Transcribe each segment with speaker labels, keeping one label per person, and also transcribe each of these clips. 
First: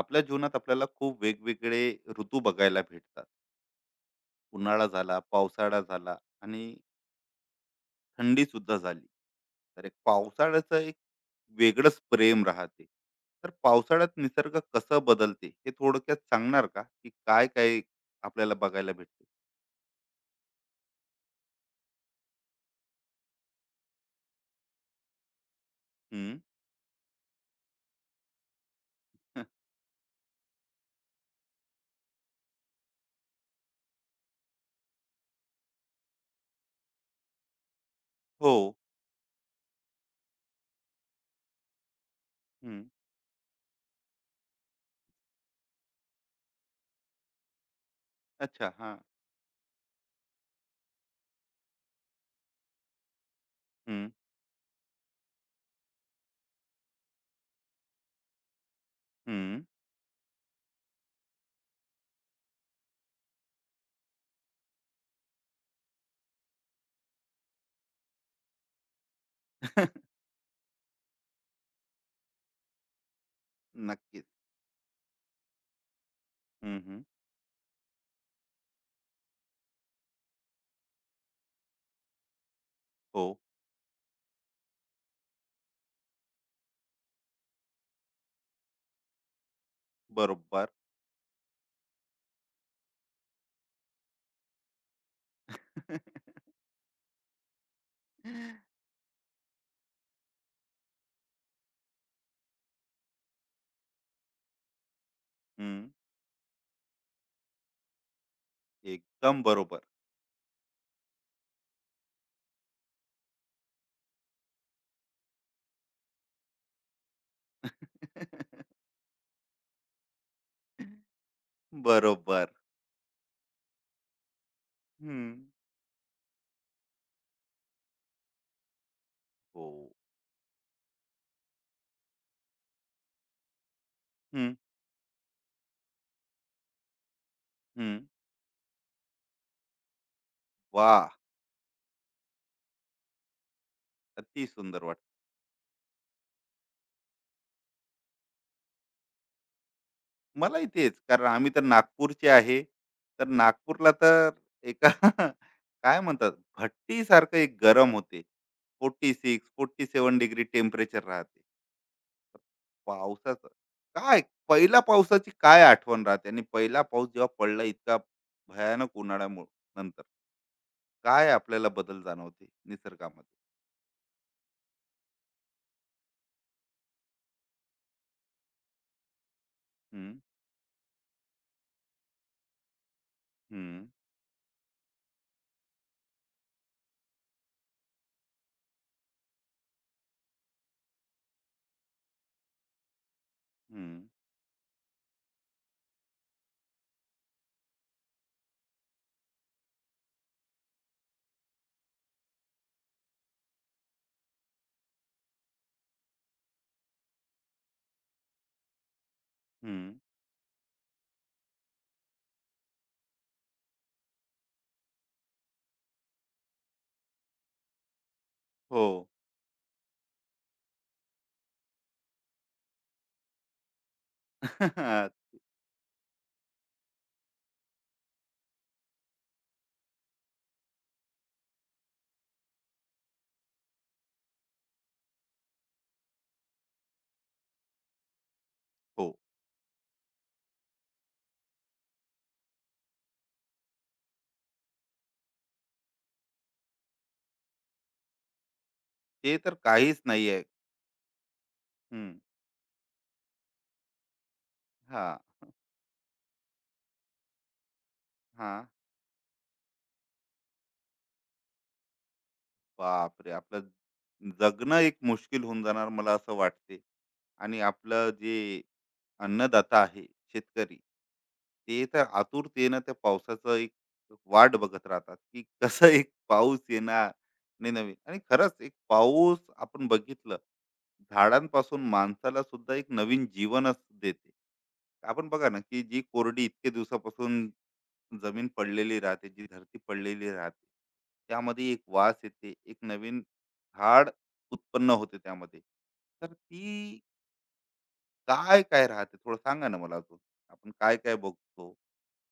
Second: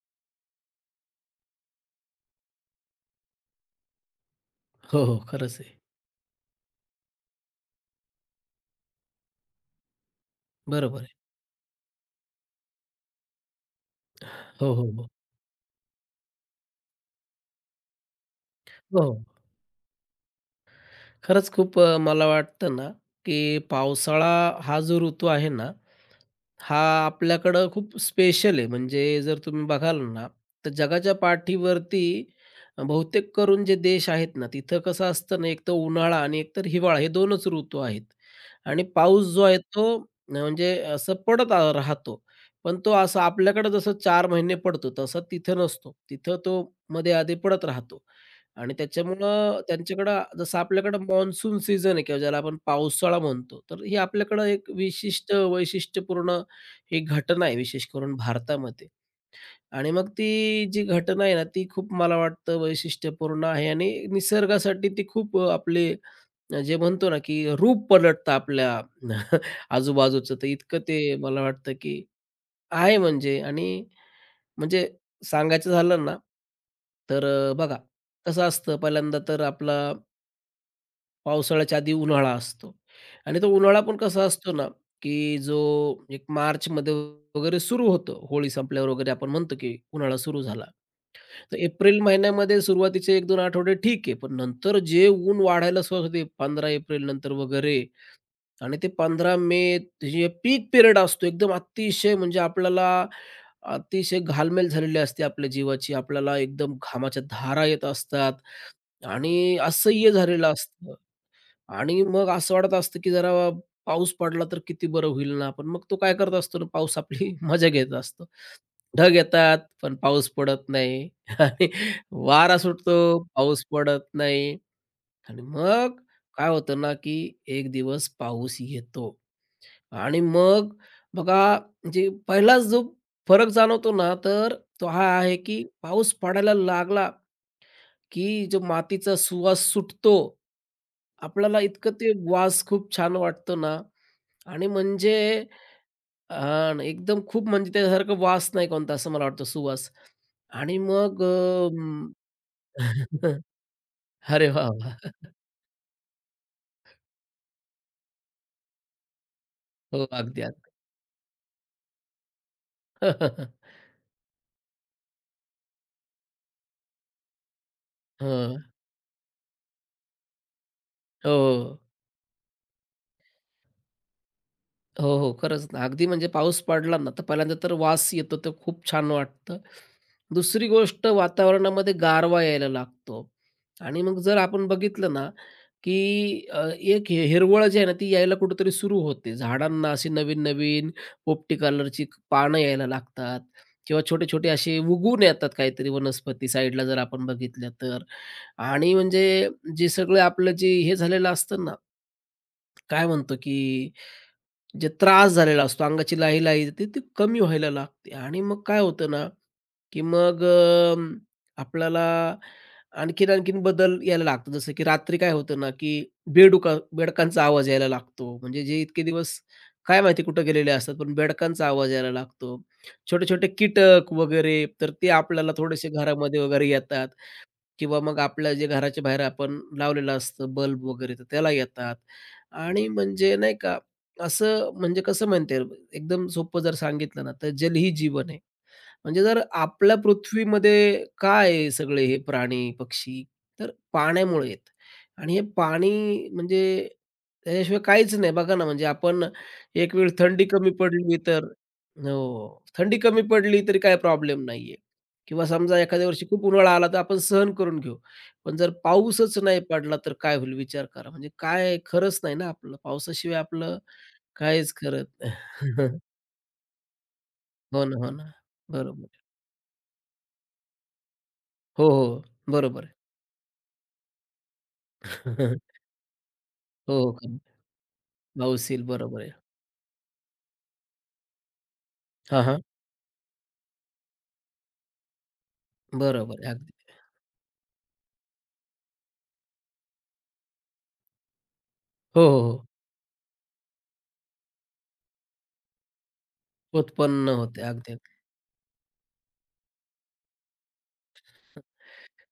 Speaker 1: आपल्या जीवनात आपल्याला खूप वेगवेगळे ऋतू बघायला भेटतात. उन्हाळा
Speaker 2: हो, हो.
Speaker 1: झाला,
Speaker 2: खरंच आहे.
Speaker 1: पावसाळा झाला आणि थंडी सुद्धा झाली. तर एक पावसाळ्याचं एक
Speaker 2: बरोबर आहे.
Speaker 1: वेगळंच प्रेम राहते. तर पावसाळ्यात निसर्ग
Speaker 2: हो, हो,
Speaker 1: कसं
Speaker 2: हो.
Speaker 1: बदलते हे थोडक्यात सांगणार का, की काय काय आपल्याला बघायला
Speaker 2: हो,
Speaker 1: भेटते?
Speaker 2: हो. खरंच खूप मला वाटतं ना, की पावसाळा हा जो ऋतू आहे ना,
Speaker 1: हम्म.
Speaker 2: हा आपल्याकडं खूप स्पेशल आहे. म्हणजे जर
Speaker 1: हं.
Speaker 2: तुम्ही बघाल ना, तर जगाच्या पाठीवरती बहुतेक करून जे देश आहेत ना, तिथं कसं असतं ना, एक तर उन्हाळा आणि एक तर हिवाळा हे 2च ऋतू आहेत.
Speaker 1: हो.
Speaker 2: आणि पाऊस जो आहे तो म्हणजे असं पडत राहतो. पण
Speaker 1: हम्म.
Speaker 2: तो असा आपल्याकडं जसं 4 महिने पडतो, तसा तिथं नसतो. तिथं तो मध्ये-आधी पडत राहतो.
Speaker 1: अच्छा
Speaker 2: आणि
Speaker 1: हा.
Speaker 2: त्याच्यामुळं त्यांच्याकडं जसं आपल्याकडं मान्सून सीझन आहे किंवा ज्याला आपण पावसाळा म्हणतो, तर ही
Speaker 1: हम्म.
Speaker 2: आपल्याकडं एक विशिष्ट वैशिष्ट्यपूर्ण ही घटना आहे विशेष करून भारतामध्ये.
Speaker 1: हम्म.
Speaker 2: आणि मग ती जी घटना आहे ना, ती खूप मला वाटतं वैशिष्ट्यपूर्ण आहे आणि निसर्गासाठी ती खूप आपले जे म्हणतो ना, की रूप पलटतं आपल्या आजूबाजूचं. तर इतकं ते मला वाटतं, की आहे म्हणजे. आणि
Speaker 1: नक्कीच.
Speaker 2: म्हणजे सांगायचं झालं ना,
Speaker 1: हम्म. हम्म.
Speaker 2: तर बघा कसं असतं पहिल्यांदा तर आपला पावसाळ्याच्या आधी उन्हाळा असतो.
Speaker 1: हो.
Speaker 2: आणि तो उन्हाळा पण कसा असतो ना, की जो एक मार्चमध्ये वगैरे सुरू होतो. होळी संपल्यावर वगैरे आपण म्हणतो, की उन्हाळा सुरू झाला.
Speaker 1: बरोबर.
Speaker 2: तर एप्रिल महिन्यामध्ये सुरुवातीचे 1-2 आठवडे ठीक आहे. पण नंतर जे ऊन वाढायला सुरुवात होते 15 एप्रिल नंतर वगैरे, आणि ते 15 मे जे पीक पिरियड असतो एकदम अतिशय, म्हणजे आपल्याला अतिशय घालमेल झालेली असते आपल्या
Speaker 1: हम्म.
Speaker 2: जीवाची. आपल्याला एकदम घामाच्या धारा येत असतात
Speaker 1: एकदम
Speaker 2: आणि
Speaker 1: बरोबर.
Speaker 2: असह्य झालेलं असतं. आणि मग असं वाटत असतं, की जरा पाऊस पडला तर किती बरं होईल ना. पण मग तो काय करत असतो ना, पाऊस आपली मजा घेत असतो. ढग येतात, पण पाऊस पडत नाही. आणि
Speaker 1: बरोबर.
Speaker 2: वारा सुटतो, पाऊस पडत नाही. आणि
Speaker 1: हं.
Speaker 2: मग काय होतं ना, की एक दिवस पाऊस येतो.
Speaker 1: हो.
Speaker 2: आणि मग बघा, म्हणजे पहिलाच जो फरक जाणवतो ना,
Speaker 1: हं,
Speaker 2: तर तो हा आहे, की पाऊस पडायला लागला
Speaker 1: हं.
Speaker 2: की जो मातीचा सुवास सुटतो,
Speaker 1: वाह!
Speaker 2: आपल्याला इतकं ते वास खूप छान वाटतो ना.
Speaker 1: अति
Speaker 2: आणि
Speaker 1: सुंदर वाटलं.
Speaker 2: म्हणजे एकदम खूप म्हणजे त्याच्यासारखा वास नाही कोणता असं मला वाटतं सुवास.
Speaker 1: मलाही
Speaker 2: आणि
Speaker 1: तेच,
Speaker 2: मग
Speaker 1: कारण आम्ही तर नागपूरचे आहे. तर नागपूरला तर
Speaker 2: अरे वाह,
Speaker 1: एका
Speaker 2: वाह!
Speaker 1: काय म्हणतात, भट्टीसारखं एक गरम होते.
Speaker 2: हो,
Speaker 1: 46-47
Speaker 2: अगदी,
Speaker 1: डिग्री
Speaker 2: अगदी.
Speaker 1: टेम्परेचर राहते. तर पावसाचं काय, पहिल्या पावसाची काय आठवण राहते, आणि पहिला पाऊस जेव्हा पडला इतका
Speaker 2: हं.
Speaker 1: भयानक उन्हाळ्यामुळं नंतर, काय आपल्याला
Speaker 2: हो.
Speaker 1: बदल जाणवते निसर्गामध्ये?
Speaker 2: हो, हो. खरंच ना. अगदी म्हणजे पाऊस पडला ना, तर पहिल्यांदा तर वास येतो, तर खूप छान वाटतं.
Speaker 1: हं,
Speaker 2: दुसरी गोष्ट, वातावरणामध्ये गारवा यायला लागतो.
Speaker 1: हं,
Speaker 2: आणि मग जर आपण बघितलं ना, की एक हे हिरवळ जी आहे ना, ती यायला कुठेतरी सुरू होते. झाडांना अशी नवीन-नवीन पोपटी कलरची पानं यायला लागतात,
Speaker 1: हं.
Speaker 2: किंवा छोटे-छोटे असे उगवून येतात काहीतरी वनस्पती साईडला जर आपण बघितल्या तर. आणि म्हणजे जे सगळं आपलं जे हे झालेलं असतं ना, काय म्हणतो की जे त्रास झालेला असतो, अंगाची लाही-लाही येते ती कमी व्हायला लागते. आणि मग काय होतं ना,
Speaker 1: हं.
Speaker 2: की मग आपल्याला आणखीन-आणखीन बदल यायला लागतो. जसं की रात्री काय होतं ना, की बेडकांचा आवाज यायला लागतो. म्हणजे जे
Speaker 1: हो.
Speaker 2: इतके दिवस काय माहिती कुठे गेलेले असतात, पण बेडकांचा आवाज यायला लागतो. छोटे-छोटे कीटक वगैरे, तर ते आपल्याला थोडेसे घरामध्ये वगैरे येतात. किंवा मग आपलं जे घराच्या बाहेर आपण लावलेलं असतं बल्ब वगैरे तर त्याला येतात. आणि म्हणजे नाही का असं म्हणजे कसं म्हणता, एकदम सोपं जर सांगितलं ना तर जल ही जीवन आहे.
Speaker 1: हो.
Speaker 2: म्हणजे जर आपल्या पृथ्वीमध्ये काय आहे सगळे हे प्राणी, पक्षी? तर पाण्यामुळे आहेत. आणि हे पाणी म्हणजे त्याच्याशिवाय काहीच नाही. बघा ना, म्हणजे आपण
Speaker 1: ते तर
Speaker 2: एक
Speaker 1: काहीच
Speaker 2: वेळ
Speaker 1: नाहीये.
Speaker 2: थंडी कमी पडली तर.
Speaker 1: हं.
Speaker 2: हो. थंडी कमी पडली तरी काही प्रॉब्लेम नाहीये,
Speaker 1: हां.
Speaker 2: किंवा समजा एखाद्या वर्षी खूप उन्हाळा आला तर आपण सहन करून घेऊ. पण
Speaker 1: हां.
Speaker 2: जर पाऊसच नाही पडला तर काय होईल विचार करा. म्हणजे काय खरंच नाही ना आपलं.
Speaker 1: बापरे!
Speaker 2: पावसाशिवाय आपलं
Speaker 1: आपलं
Speaker 2: काहीच
Speaker 1: जगणं एक
Speaker 2: खरं
Speaker 1: मुश्किल होऊन जाणार मला असं वाटते. आणि
Speaker 2: हो ना,
Speaker 1: आपलं
Speaker 2: हो ना.
Speaker 1: जे
Speaker 2: बरोबर.
Speaker 1: अन्नदाता आहे, शेतकरी, ते
Speaker 2: हो,
Speaker 1: तर
Speaker 2: हो.
Speaker 1: आतुरतेनं
Speaker 2: बरोबर.
Speaker 1: त्या पावसाचं एक वाट बघत राहतात, की कसं एक पाऊस येणार
Speaker 2: हो, का.
Speaker 1: आणि नवीन, आणि खरंच
Speaker 2: पाऊस
Speaker 1: एक
Speaker 2: येईल, बरोबर आहे.
Speaker 1: पाऊस आपण बघितलं, झाडांपासून माणसाला
Speaker 2: हां, हां.
Speaker 1: सुद्धा एक नवीन जीवनच देते. आपण बघा ना, की जी कोरडी
Speaker 2: बरोबर आहे
Speaker 1: इतके
Speaker 2: अगदी.
Speaker 1: दिवसापासून जमीन पडलेली राहते, जी धरती पडलेली राहते, त्यामध्ये एक वास
Speaker 2: हो, हो,
Speaker 1: येते,
Speaker 2: हो.
Speaker 1: एक नवीन झाड उत्पन्न होते त्यामध्ये. तर ती
Speaker 2: उत्पन्न होते अगदी.
Speaker 1: काय काय राहते थोडं सांगा ना मला अजून, आपण काय काय बघतो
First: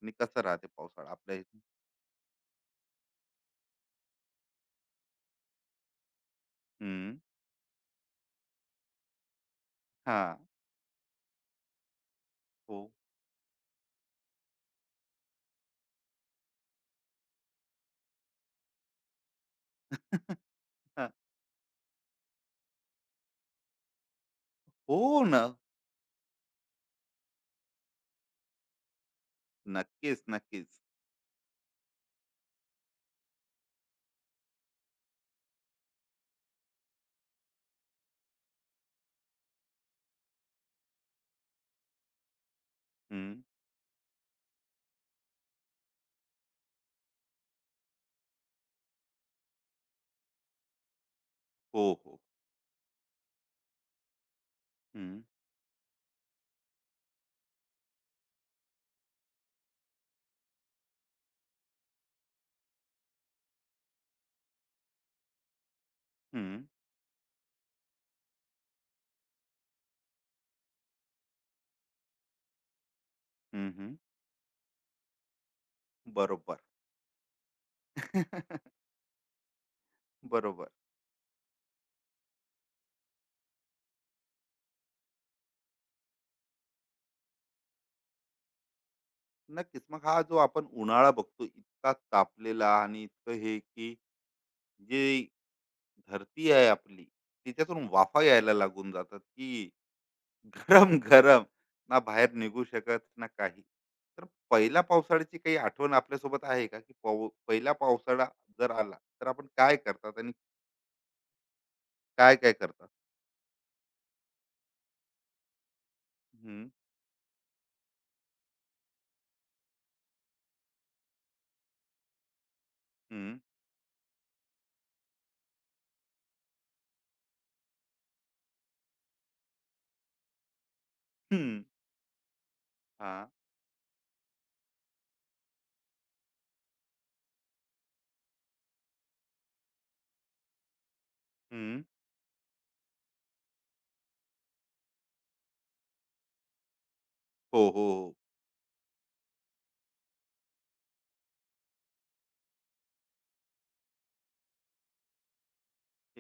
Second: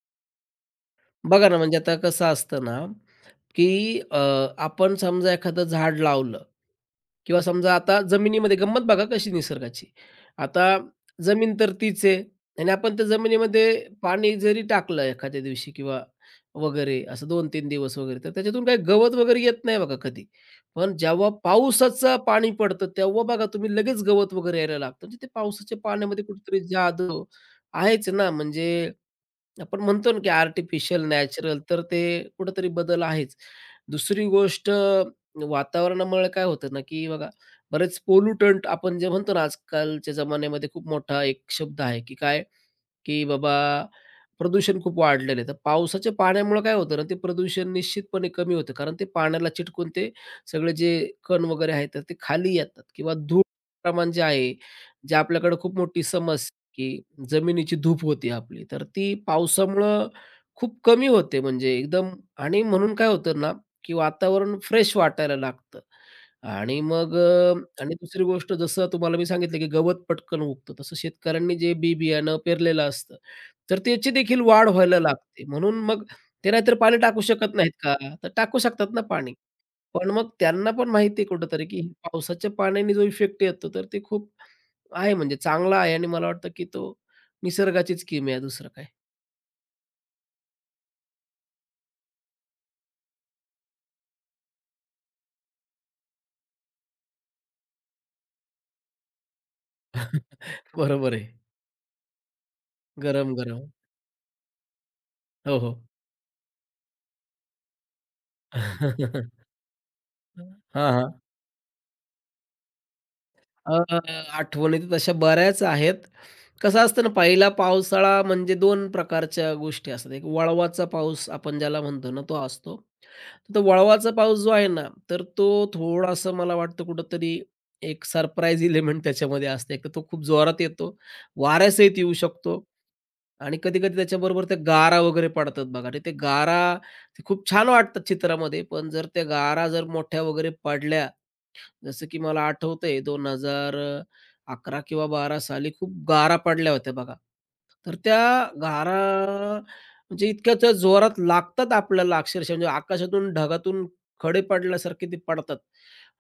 Speaker 1: आणि कसं राहते पावसाळा आपल्या
Speaker 2: बघा ना,
Speaker 1: इथे?
Speaker 2: म्हणजे आता कसं असतं ना, की अ, आपण समजा एखादं झाड लावलं,
Speaker 1: हम्म.
Speaker 2: किंवा समजा आता जमिनीमध्ये गंमत बघा कशी निसर्गाची.
Speaker 1: हा.
Speaker 2: आता जमीन तर तीच आहे आणि
Speaker 1: हो.
Speaker 2: आपण त्या जमिनीमध्ये पाणी जरी टाकलं एखाद्या दिवशी किंवा वगैरे असं 2-3 दिवस वगैरे, तर त्याच्यातून काही गवत वगैरे येत नाही बघा कधी. पण
Speaker 1: हा,
Speaker 2: जेव्हा पावसाचं पाणी पडतं, तेव्हा बघा तुम्ही लगेच गवत वगैरे यायला
Speaker 1: हो
Speaker 2: लागतं. म्हणजे ते
Speaker 1: ना.
Speaker 2: पावसाच्या पाण्यामध्ये कुठेतरी जादू आहेच ना. म्हणजे आपण म्हणतो ना,
Speaker 1: नक्कीच,
Speaker 2: की
Speaker 1: नक्कीच.
Speaker 2: आर्टिफिशियल, नॅचरल तर ते कुठेतरी बदल आहेच. दुसरी गोष्ट, वातावरणामुळे काय होतं ना, की बघा बरेच पोल्युटंट आपण जे म्हणतो ना, आजकालच्या जमान्यामध्ये खूप मोठा एक शब्द आहे, की काय, की
Speaker 1: हम्म.
Speaker 2: बाबा प्रदूषण खूप वाढलेलं आहे. तर पावसाच्या पाण्यामुळे काय होतं ना, ते प्रदूषण निश्चितपणे कमी होतं. कारण ते पाण्याला चिटकून ते सगळे जे कण वगैरे
Speaker 1: हो,
Speaker 2: आहेत, तर ते
Speaker 1: हो.
Speaker 2: खाली येतात. किंवा धूळ प्रमाण जे आहे, जे
Speaker 1: हम्म.
Speaker 2: आपल्याकडे खूप मोठी समस्या आहे, की जमिनीची धूप होती आपली, तर ती पावसामुळं खूप कमी होते, म्हणजे एकदम. आणि म्हणून काय होतं ना, की वातावरण फ्रेश वाटायला लागतं.
Speaker 1: हम्म.
Speaker 2: आणि मग आणि दुसरी गोष्ट जसं तुम्हाला मी सांगितलं, की गवत पटकन उगतं, तसं शेतकऱ्यांनी जे बी-बियाणं पेरलेलं असतं,
Speaker 1: हम्म.
Speaker 2: तर
Speaker 1: हम्म.
Speaker 2: त्याची देखील वाढ व्हायला लागते. म्हणून मग ते
Speaker 1: बरोबर.
Speaker 2: नाहीतर पाणी टाकू शकत नाहीत का? तर टाकू शकतात ना पाणी. पण मग
Speaker 1: बरोबर.
Speaker 2: त्यांना पण माहिती आहे कुठेतरी, की पावसाच्या पाण्याने जो इफेक्ट येतो, तर ते खूप आहे म्हणजे चांगला आहे. आणि मला वाटतं, की तो निसर्गाचीच किम आहे दुसरं काय.
Speaker 1: नक्कीच. मग हा जो आपण उन्हाळा बघतो, इतका तापलेला आणि इतकं हे, की जे धरती आहे आपली, तिच्यातून वाफा यायला लागून जातात की गरम
Speaker 2: बरोबर आहे.
Speaker 1: गरम, ना बाहेर निघू शकत ना काही,
Speaker 2: गरम-गरम.
Speaker 1: तर पहिला पावसाळ्याची काही
Speaker 2: हो, हो.
Speaker 1: आठवण आपल्यासोबत आहे का, की पहिला पावसाळा जर आला तर आपण काय करतात आणि
Speaker 2: हां, हां.
Speaker 1: काय काय करतात?
Speaker 2: अ, आठवणी तर तशा बऱ्याच आहेत.
Speaker 1: हं,
Speaker 2: कसं असतं ना, पहिला पावसाळा म्हणजे 2 प्रकारच्या गोष्टी असतात. एक वळवाचा पाऊस आपण ज्याला म्हणतो ना, तो असतो.
Speaker 1: हं,
Speaker 2: तर तो वळवाचा पाऊस जो आहे ना, तर तो थोडासा मला वाटतं कुठेतरी एक सरप्राईज एलिमेंट त्याच्यामध्ये असते. एक तर तो खूप जोरात येतो,
Speaker 1: हं,
Speaker 2: वाऱ्यासहित येऊ शकतो
Speaker 1: हां,
Speaker 2: आणि कधी-कधी त्याच्याबरोबर त्या गारा वगैरे पडतात बघा. आणि ते गारा ते खूप छान वाटतात चित्रामध्ये, पण जर त्या गारा जर मोठ्या वगैरे पडल्या,
Speaker 1: हं.
Speaker 2: जसं की मला आठवतंय 2011 किंवा 12 साली खूप गारा पडल्या होत्या बघा.
Speaker 1: हो, हो,
Speaker 2: तर
Speaker 1: हो.
Speaker 2: त्या गारा म्हणजे इतक्या त्या जोरात लागतात आपल्याला, अक्षरशः म्हणजे आकाशातून ढगातून खडे पडल्यासारखे ते पडतात.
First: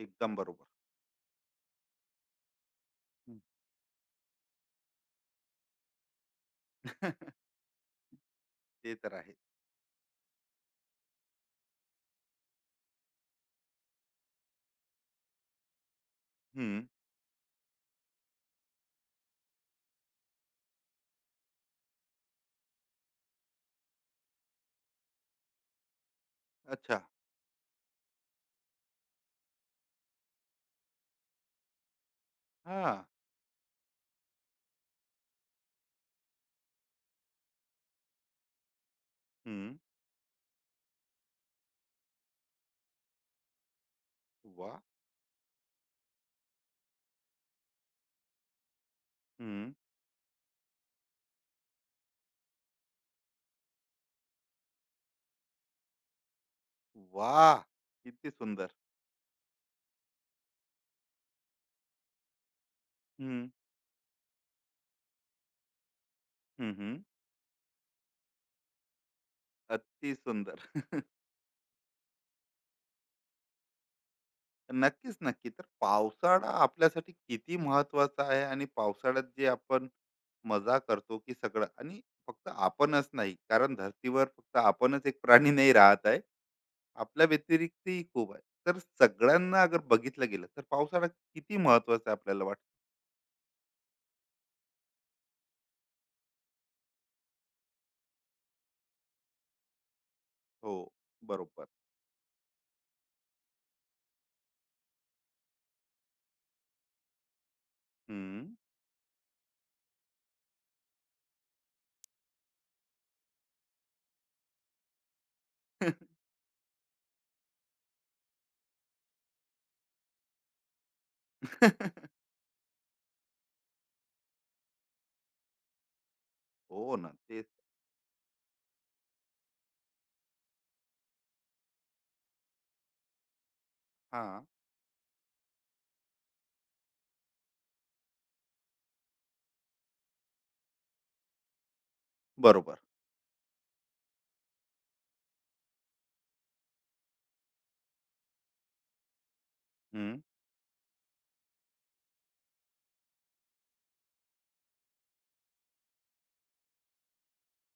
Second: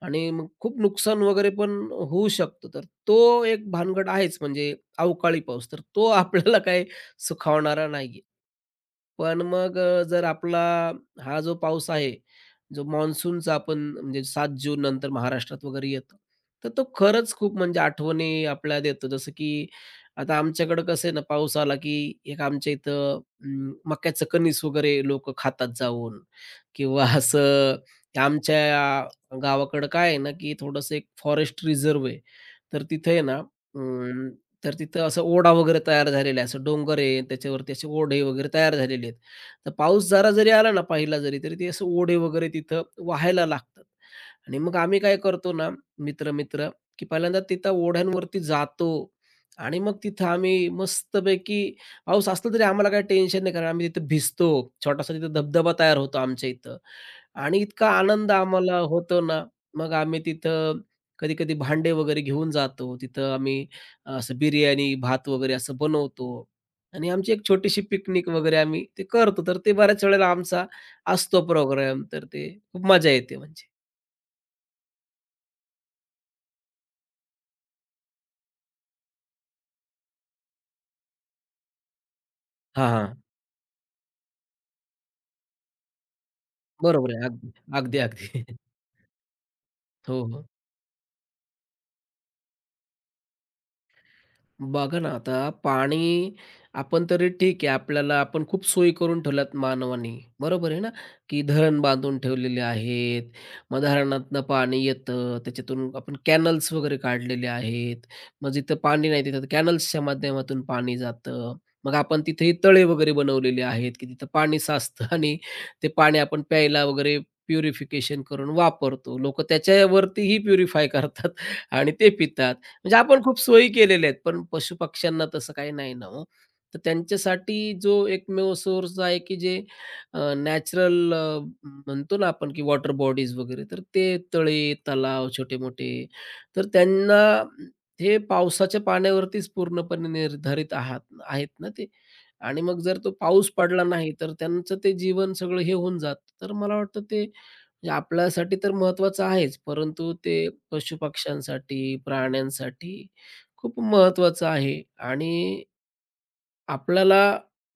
Speaker 2: आणि
Speaker 1: एकदम
Speaker 2: मग
Speaker 1: बरोबर.
Speaker 2: खूप नुकसान वगैरे पण होऊ शकतं. तर तो एक भानगड आहेच, म्हणजे अवकाळी पाऊस. तर तो आपल्याला काही सुखावणारा नाहीये.
Speaker 1: ते तर आहे.
Speaker 2: पण मग जर आपला हा जो पाऊस आहे, जो मान्सूनचा आपण म्हणजे 7 जून नंतर महाराष्ट्रात वगैरे येतो. तर तो
Speaker 1: हं.
Speaker 2: खरंच खूप म्हणजे आठवणी आपल्याला देतो. जसं की आता आमच्याकडं कसं आहे ना, पाऊस आला की एक आमच्या इथं मक्याचं कणीस वगैरे लोकं खातात जाऊन,
Speaker 1: अच्छा.
Speaker 2: किंवा असं आमच्या गावाकडं काय आहे ना, की थोडंसं एक फॉरेस्ट रिझर्व्ह आहे. तर
Speaker 1: हां.
Speaker 2: तिथे आहे ना, तर तिथं असं ओढा वगैरे तयार झालेला आहे. असं डोंगर आहे, त्याच्यावरती असे ओढे वगैरे तयार झालेले आहेत. तर
Speaker 1: हं.
Speaker 2: पाऊस जरा जरी आला ना, पहिला जरी, तरी ते असं ओढे वगैरे तिथं वाहायला लागतात. आणि मग
Speaker 1: वा.
Speaker 2: आम्ही काय करतो ना, मित्र-मित्र, की पहिल्यांदा तिथं ओढ्यांवरती जातो.
Speaker 1: हं.
Speaker 2: आणि मग तिथं आम्ही मस्तपैकी पाऊस असला तरी आम्हाला काही टेन्शन नाही, कारण आम्ही तिथं भिजतो. छोटासा तिथं धबधबा तयार होतो आमच्या इथं, आणि
Speaker 1: वाह!
Speaker 2: इतका
Speaker 1: किती
Speaker 2: आनंद
Speaker 1: सुंदर.
Speaker 2: आम्हाला होतो ना, मग आम्ही तिथं कधी-कधी भांडे वगैरे घेऊन जातो. तिथं
Speaker 1: हं.
Speaker 2: आम्ही असं बिर्याणी, भात वगैरे असं बनवतो.
Speaker 1: हं, हं.
Speaker 2: आणि आमची एक छोटीशी पिकनिक वगैरे आम्ही ते करतो. तर ते बऱ्याच
Speaker 1: अति
Speaker 2: वेळेला आमचा
Speaker 1: सुंदर.
Speaker 2: असतो प्रोग्राम. तर ते खूप मजा येते म्हणजे.
Speaker 1: नक्कीच, नक्की. तर पावसाळा आपल्यासाठी किती महत्त्वाचा आहे, आणि पावसाळ्यात जे आपण मजा करतो की सगळं, आणि फक्त
Speaker 2: हां,
Speaker 1: आपणच
Speaker 2: हां.
Speaker 1: नाही, कारण धरतीवर फक्त आपणच एक प्राणी नाही राहत आहे.
Speaker 2: बरोबर आहे.
Speaker 1: आपल्या
Speaker 2: अगदी, अगदी,
Speaker 1: व्यतिरिक्तही खूप आहे.
Speaker 2: अगदी.
Speaker 1: तर सगळ्यांना अगर
Speaker 2: हो,
Speaker 1: बघितलं
Speaker 2: हो.
Speaker 1: गेलं, तर पावसाळा किती महत्त्वाचा आहे आपल्याला वाटतं?
Speaker 2: बघा ना आता पाणी आपण तरी ठीक आहे, आपल्याला आपण खूप सोयी करून ठेवल्यात मानवाने. बरोबर
Speaker 1: हो.
Speaker 2: आहे ना, की
Speaker 1: बरोबर.
Speaker 2: धरण बांधून ठेवलेले आहेत. मग धरणातनं पाणी येतं. त्याच्यातून आपण कॅनल्स वगैरे काढलेले आहेत. मग
Speaker 1: हं.
Speaker 2: जिथं पाणी नाही तिथं कॅनल्सच्या माध्यमातून पाणी जातं. मग आपण तिथेही तळे वगैरे बनवलेले आहेत, की तिथं पाणी साचतं आणि ते पाणी आपण प्यायला वगैरे प्युरिफिकेशन करून वापरतो. लोकं त्याच्यावरतीही प्युरिफाय करतात आणि ते पितात. म्हणजे आपण खूप सोयी केलेल्या आहेत, पण पशुपक्ष्यांना तसं काही नाही ना हो. तर
Speaker 1: हो ना, तेच.
Speaker 2: त्यांच्यासाठी जो एकमेव सोर्स आहे, की जे नॅचरल म्हणतो ना आपण, की वॉटर बॉडीज वगैरे, तर ते
Speaker 1: हां,
Speaker 2: तळे, तलाव छोटे-मोठे, तर त्यांना हे पावसाच्या पाण्यावरतीच पूर्णपणे निर्धारित आहात आहेत ना ते. आणि
Speaker 1: बरोबर.
Speaker 2: मग जर तो पाऊस पडला नाही, तर त्यांचं ते जीवन सगळं हे होऊन जातं. तर मला वाटतं ते म्हणजे आपल्यासाठी तर महत्त्वाचं आहेच, परंतु ते पशुपक्ष्यांसाठी, प्राण्यांसाठी खूप महत्त्वाचं आहे. आणि आपल्याला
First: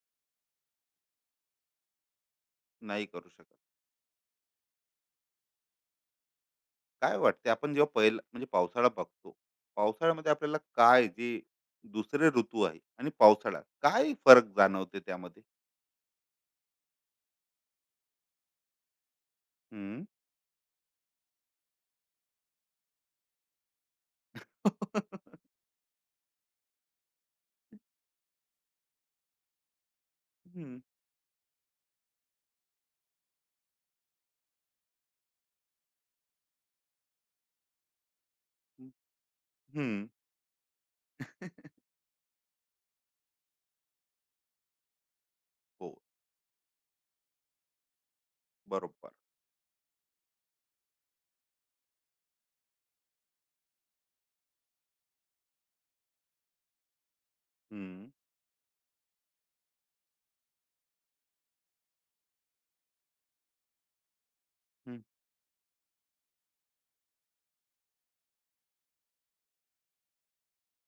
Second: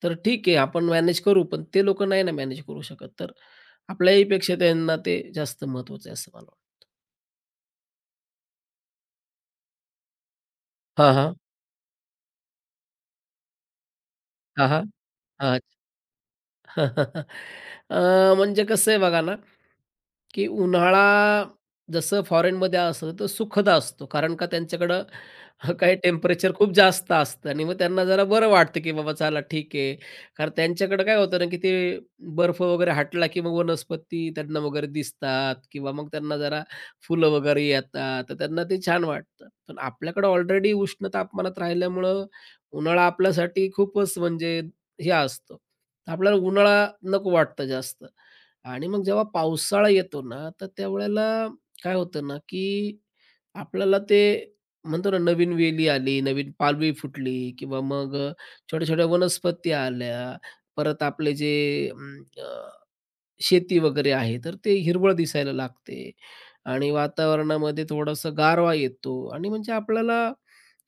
Speaker 2: तर ठीक आहे, आपण मॅनेज करू, पण ते लोक नाही ना मॅनेज करू
Speaker 1: नाही
Speaker 2: शकत.
Speaker 1: करू
Speaker 2: तर
Speaker 1: शकत.
Speaker 2: आपल्याहीपेक्षा त्यांना ते जास्त महत्त्वाचं आहे, असं मला वाटतं.
Speaker 1: काय वाटते आपण जेव्हा पहिला म्हणजे पावसाळा बघतो, पावसाळ्यामध्ये आपल्याला काय
Speaker 2: हां, हां.
Speaker 1: जे दुसरे ऋतू आहे आणि पावसाळा, काय फरक
Speaker 2: हां, हां.
Speaker 1: जाणवते त्यामध्ये?
Speaker 2: अ, म्हणजे कसं आहे बघा ना,
Speaker 1: हं.
Speaker 2: की उन्हाळा जसं फॉरेनमध्ये असतं तो सुखद असतो. कारण का त्यांच्याकडं काही टेम्परेचर खूप जास्त असतं आणि मग त्यांना जरा बरं वाटतं, की बाबा चला ठीक आहे. कारण
Speaker 1: हं,
Speaker 2: त्यांच्याकडे काय होतं ना, की ते बर्फ वगैरे हटला, की मग वनस्पती त्यांना वगैरे दिसतात किंवा मग त्यांना जरा फुलं वगैरे येतात. तर त्यांना ते
Speaker 1: हं,
Speaker 2: छान वाटतं. पण
Speaker 1: हं.
Speaker 2: आपल्याकडे ऑलरेडी उष्ण तापमानात राहिल्यामुळं उन्हाळा आपल्यासाठी खूपच म्हणजे हे असतो.
Speaker 1: हो.
Speaker 2: आपल्याला उन्हाळा नको वाटतं जास्त. आणि मग
Speaker 1: बरोबर.
Speaker 2: जेव्हा पावसाळा येतो ना, तर त्यावेळेला काय होतं ना, की आपल्याला ते म्हणतो ना, नवीन वेली आली, नवीन पालवी फुटली, किंवा
Speaker 1: हं,
Speaker 2: मग छोट्या-छोट्या वनस्पती आल्या. परत आपले जे शेती वगैरे आहे, तर ते
Speaker 1: हं.
Speaker 2: हिरवळ दिसायला लागते. आणि वातावरणामध्ये थोडासा गारवा येतो आणि म्हणजे आपल्याला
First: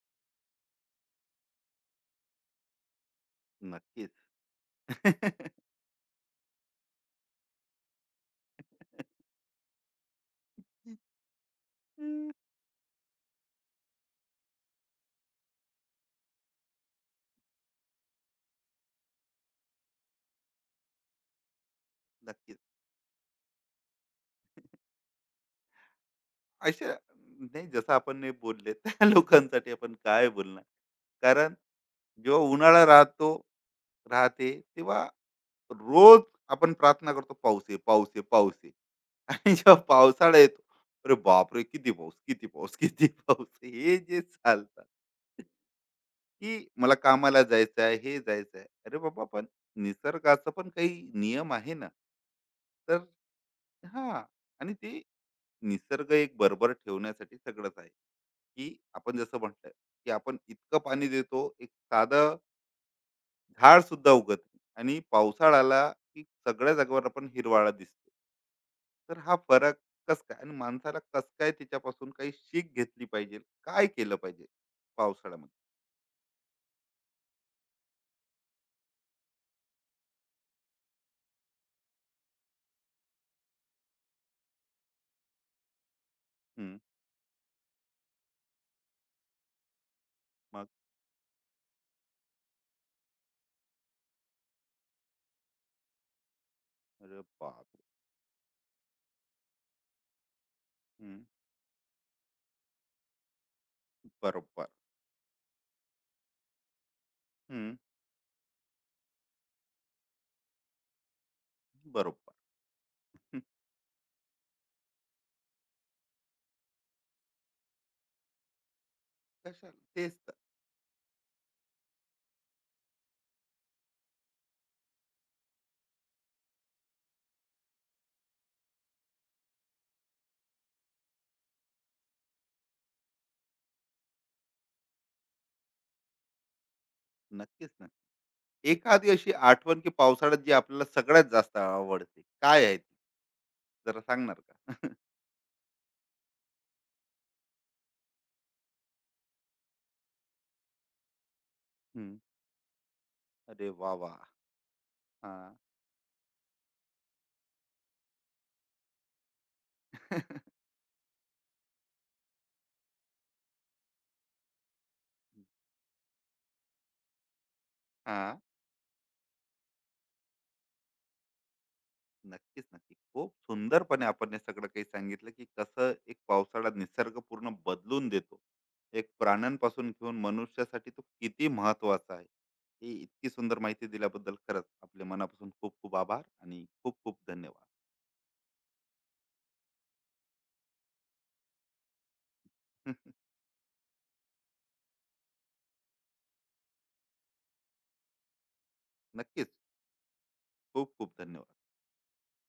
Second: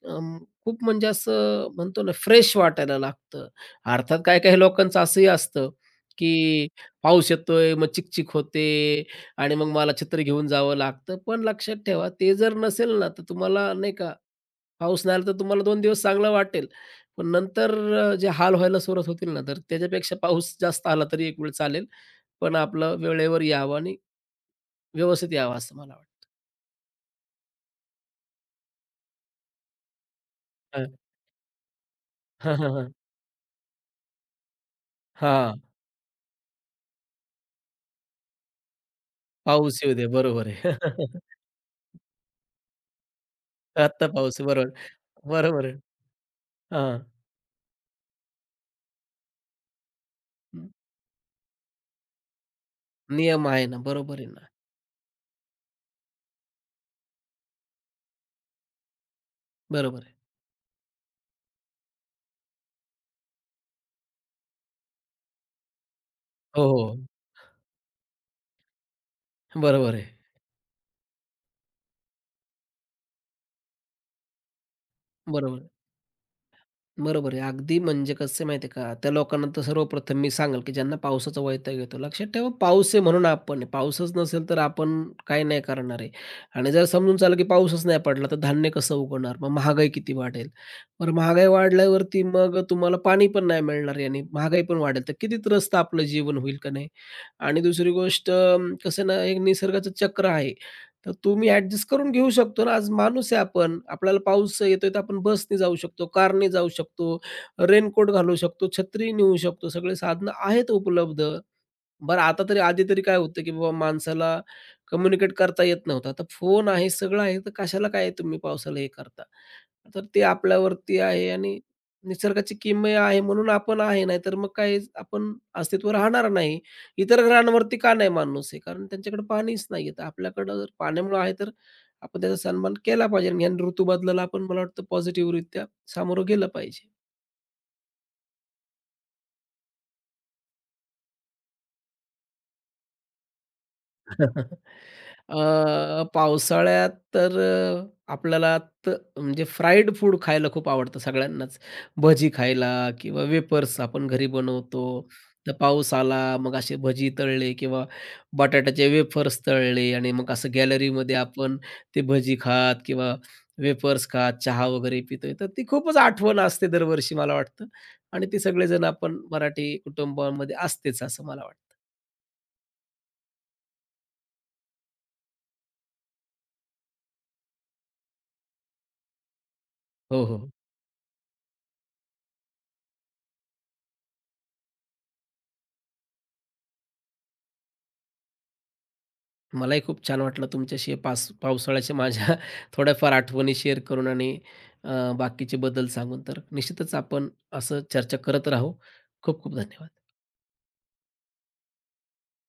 Speaker 2: अं, खूप म्हणजे असं म्हणतो ना फ्रेश वाटायला लागतं.
Speaker 1: नक्कीच.
Speaker 2: अर्थात काही-काही लोकांचं असंही असतं, की पाऊस येतोय, मग चिकचिक होते आणि मग मला छत्री घेऊन जावं लागतं. पण लक्षात ठेवा,
Speaker 1: हं.
Speaker 2: ते जर नसेल ना, तर तुम्हाला नाही का, पाऊस नाही आला तर तुम्हाला 2 दिवस चांगलं वाटेल. पण नंतर जे हाल व्हायला सुरुवात होतील ना, तर त्याच्यापेक्षा पाऊस जास्त आला तरी एक वेळ चालेल. पण
Speaker 1: नक्कीच.
Speaker 2: आपलं वेळेवर यावं आणि व्यवस्थित यावं असं मला वाटतं.
Speaker 1: अशा, नाही जसं आपण नाही बोलले, त्या लोकांसाठी आपण काय बोलणार?
Speaker 2: हं.
Speaker 1: कारण जेव्हा
Speaker 2: हां, हां,
Speaker 1: उन्हाळा
Speaker 2: हां.
Speaker 1: राहतो, राहते, तेव्हा
Speaker 2: हां,
Speaker 1: रोज आपण प्रार्थना करतो, "पाऊस ये, पाऊस ये, पाऊस ये." आणि जेव्हा
Speaker 2: पाऊस येऊ दे.
Speaker 1: पावसाळा
Speaker 2: बरोबर
Speaker 1: येतो,
Speaker 2: आहे.
Speaker 1: अरे बापरे! किती पाऊस, किती पाऊस, किती पाऊस. हे
Speaker 2: आत्ता
Speaker 1: जे
Speaker 2: पाऊस आहे. बरोबर.
Speaker 1: चालतात,
Speaker 2: बरोबर आहे.
Speaker 1: की मला
Speaker 2: हां.
Speaker 1: कामाला जायचं आहे, हे जायचं आहे. अरे बाबा, पण निसर्गाचा पण काही नियम आहे ना. तर
Speaker 2: नियम आहे ना. बरोबर
Speaker 1: हां.
Speaker 2: आहे ना.
Speaker 1: आणि ते निसर्ग एक बरोबर ठेवण्यासाठी सगळंच आहे, की आपण जसं म्हटलं,
Speaker 2: बरोबर
Speaker 1: की
Speaker 2: आहे.
Speaker 1: आपण इतकं पाणी देतो, एक साधं झाड सुद्धा उगत नाही. आणि पावसाळा आला की
Speaker 2: हो,
Speaker 1: सगळ्या
Speaker 2: हो.
Speaker 1: जागेवर आपण हिरवाळा दिसतो. तर हा फरक
Speaker 2: बरोबर आहे.
Speaker 1: कस काय, आणि माणसाला कस काय, त्याच्यापासून काही शीख घेतली पाहिजे, काय केलं पाहिजे
Speaker 2: बरोबर.
Speaker 1: पावसाळ्यामध्ये?
Speaker 2: आहे. बरोबर आहे. अगदी म्हणजे कसं आहे माहिती आहे का, त्या लोकांना तर सर्वप्रथम मी सांगेल, की ज्यांना पावसाचा वैताग येतो, लक्षात ठेवा पाऊस आहे म्हणून आपण आहे. पाऊसच नसेल तर आपण काही नाही करणार आहे. आणि
Speaker 1: हम्म.
Speaker 2: जर समजून चाललं, की पाऊसच नाही पडला, तर धान्य कसं उगवणार? मग महागाई किती वाढेल?
Speaker 1: मग,
Speaker 2: बरं महागाई वाढल्यावरती मग तुम्हाला पाणी पण नाही मिळणार आहे आणि महागाई पण वाढेल, तर किती त्रस्त आपलं जीवन होईल का नाही?
Speaker 1: अरे
Speaker 2: आणि
Speaker 1: बाप
Speaker 2: दुसरी गोष्ट कसं आहे ना, एक निसर्गाचं चक्र आहे. तर
Speaker 1: हम्म.
Speaker 2: तो मी ॲडजस्ट करून घेऊ शकतो ना. आज माणूस आहे आपण. आपल्याला पाऊस
Speaker 1: बरोबर.
Speaker 2: येतोय तर आपण बसने जाऊ शकतो, कारने जाऊ शकतो,
Speaker 1: हम्म.
Speaker 2: रेनकोट घालू शकतो, छत्री नेऊ शकतो. सगळे साधनं आहेत उपलब्ध. बरं
Speaker 1: बरोबर.
Speaker 2: आता तरी आधी तरी काय
Speaker 1: हम्म.
Speaker 2: होतं, की बाबा माणसाला कम्युनिकेट करता येत नव्हतं. आता फोन आहे, सगळं आहे, तर कशाला काय तुम्ही पावसाला हे करता?
Speaker 1: कशाला,
Speaker 2: तर
Speaker 1: तेच
Speaker 2: ते
Speaker 1: तर.
Speaker 2: आपल्यावरती आहे आणि निसर्गाची किमया आहे म्हणून आपण आहे. नाहीतर मग काय आपण अस्तित्व राहणार नाही. इतर ग्रहांवरती का नाही माणूस आहे? कारण त्यांच्याकडे पाणीच नाहीये. तर आपल्याकडं जर पाण्यामुळं आहे, तर आपण त्याचा सन्मान केला पाहिजे आणि ह्या ऋतू बदलाला आपण मला वाटतं पॉझिटिव्हरित्या सामोरं गेलं पाहिजे.
Speaker 1: नक्कीच ना. एखादी अशी आठवण, की पावसाळ्यात जी आपल्याला सगळ्यात जास्त आवडते, काय आहे ती, जरा सांगणार का?
Speaker 2: पावसाळ्यात तर आपल्याला त म्हणजे फ्राईड फूड खायला खूप आवडतं सगळ्यांनाच.
Speaker 1: हम्म.
Speaker 2: भजी खायला किंवा
Speaker 1: अरे
Speaker 2: वेफर्स
Speaker 1: वा
Speaker 2: आपण
Speaker 1: वा.
Speaker 2: घरी बनवतो. तर
Speaker 1: हा.
Speaker 2: पाऊस आला, मग असे भजी तळले किंवा बटाट्याचे वेफर्स तळले आणि मग असं गॅलरीमध्ये आपण ते भजी खात किंवा वेफर्स खात, चहा वगैरे पितोय. तर ती खूपच आठवण असते दरवर्षी मला वाटतं. आणि
Speaker 1: हा.
Speaker 2: ते सगळेजण आपण मराठी कुटुंबामध्ये असतेच असं मला वाटतं.
Speaker 1: नक्कीच, नक्की. खूप सुंदरपणे आपण हे सगळं काही सांगितलं, की कसं एक पावसाळा निसर्ग पूर्ण बदलून देतो, एक प्राण्यांपासून घेऊन
Speaker 2: हो, हो.
Speaker 1: मनुष्यासाठी तो किती महत्वाचा आहे. ही इतकी सुंदर माहिती दिल्याबद्दल खरंच आपले मनापासून खूप खूप आभार आणि खूप खूप धन्यवाद.
Speaker 2: मलाही खूप छान वाटलं तुमच्याशी पास पावसाळ्याच्या माझ्या थोड्याफार आठवणी शेअर करून, आणि बाकीचे बदल सांगून. तर निश्चितच आपण असं चर्चा करत राहू. खूप
Speaker 1: नक्कीच.
Speaker 2: खूप धन्यवाद.
Speaker 1: खूप खूप धन्यवाद.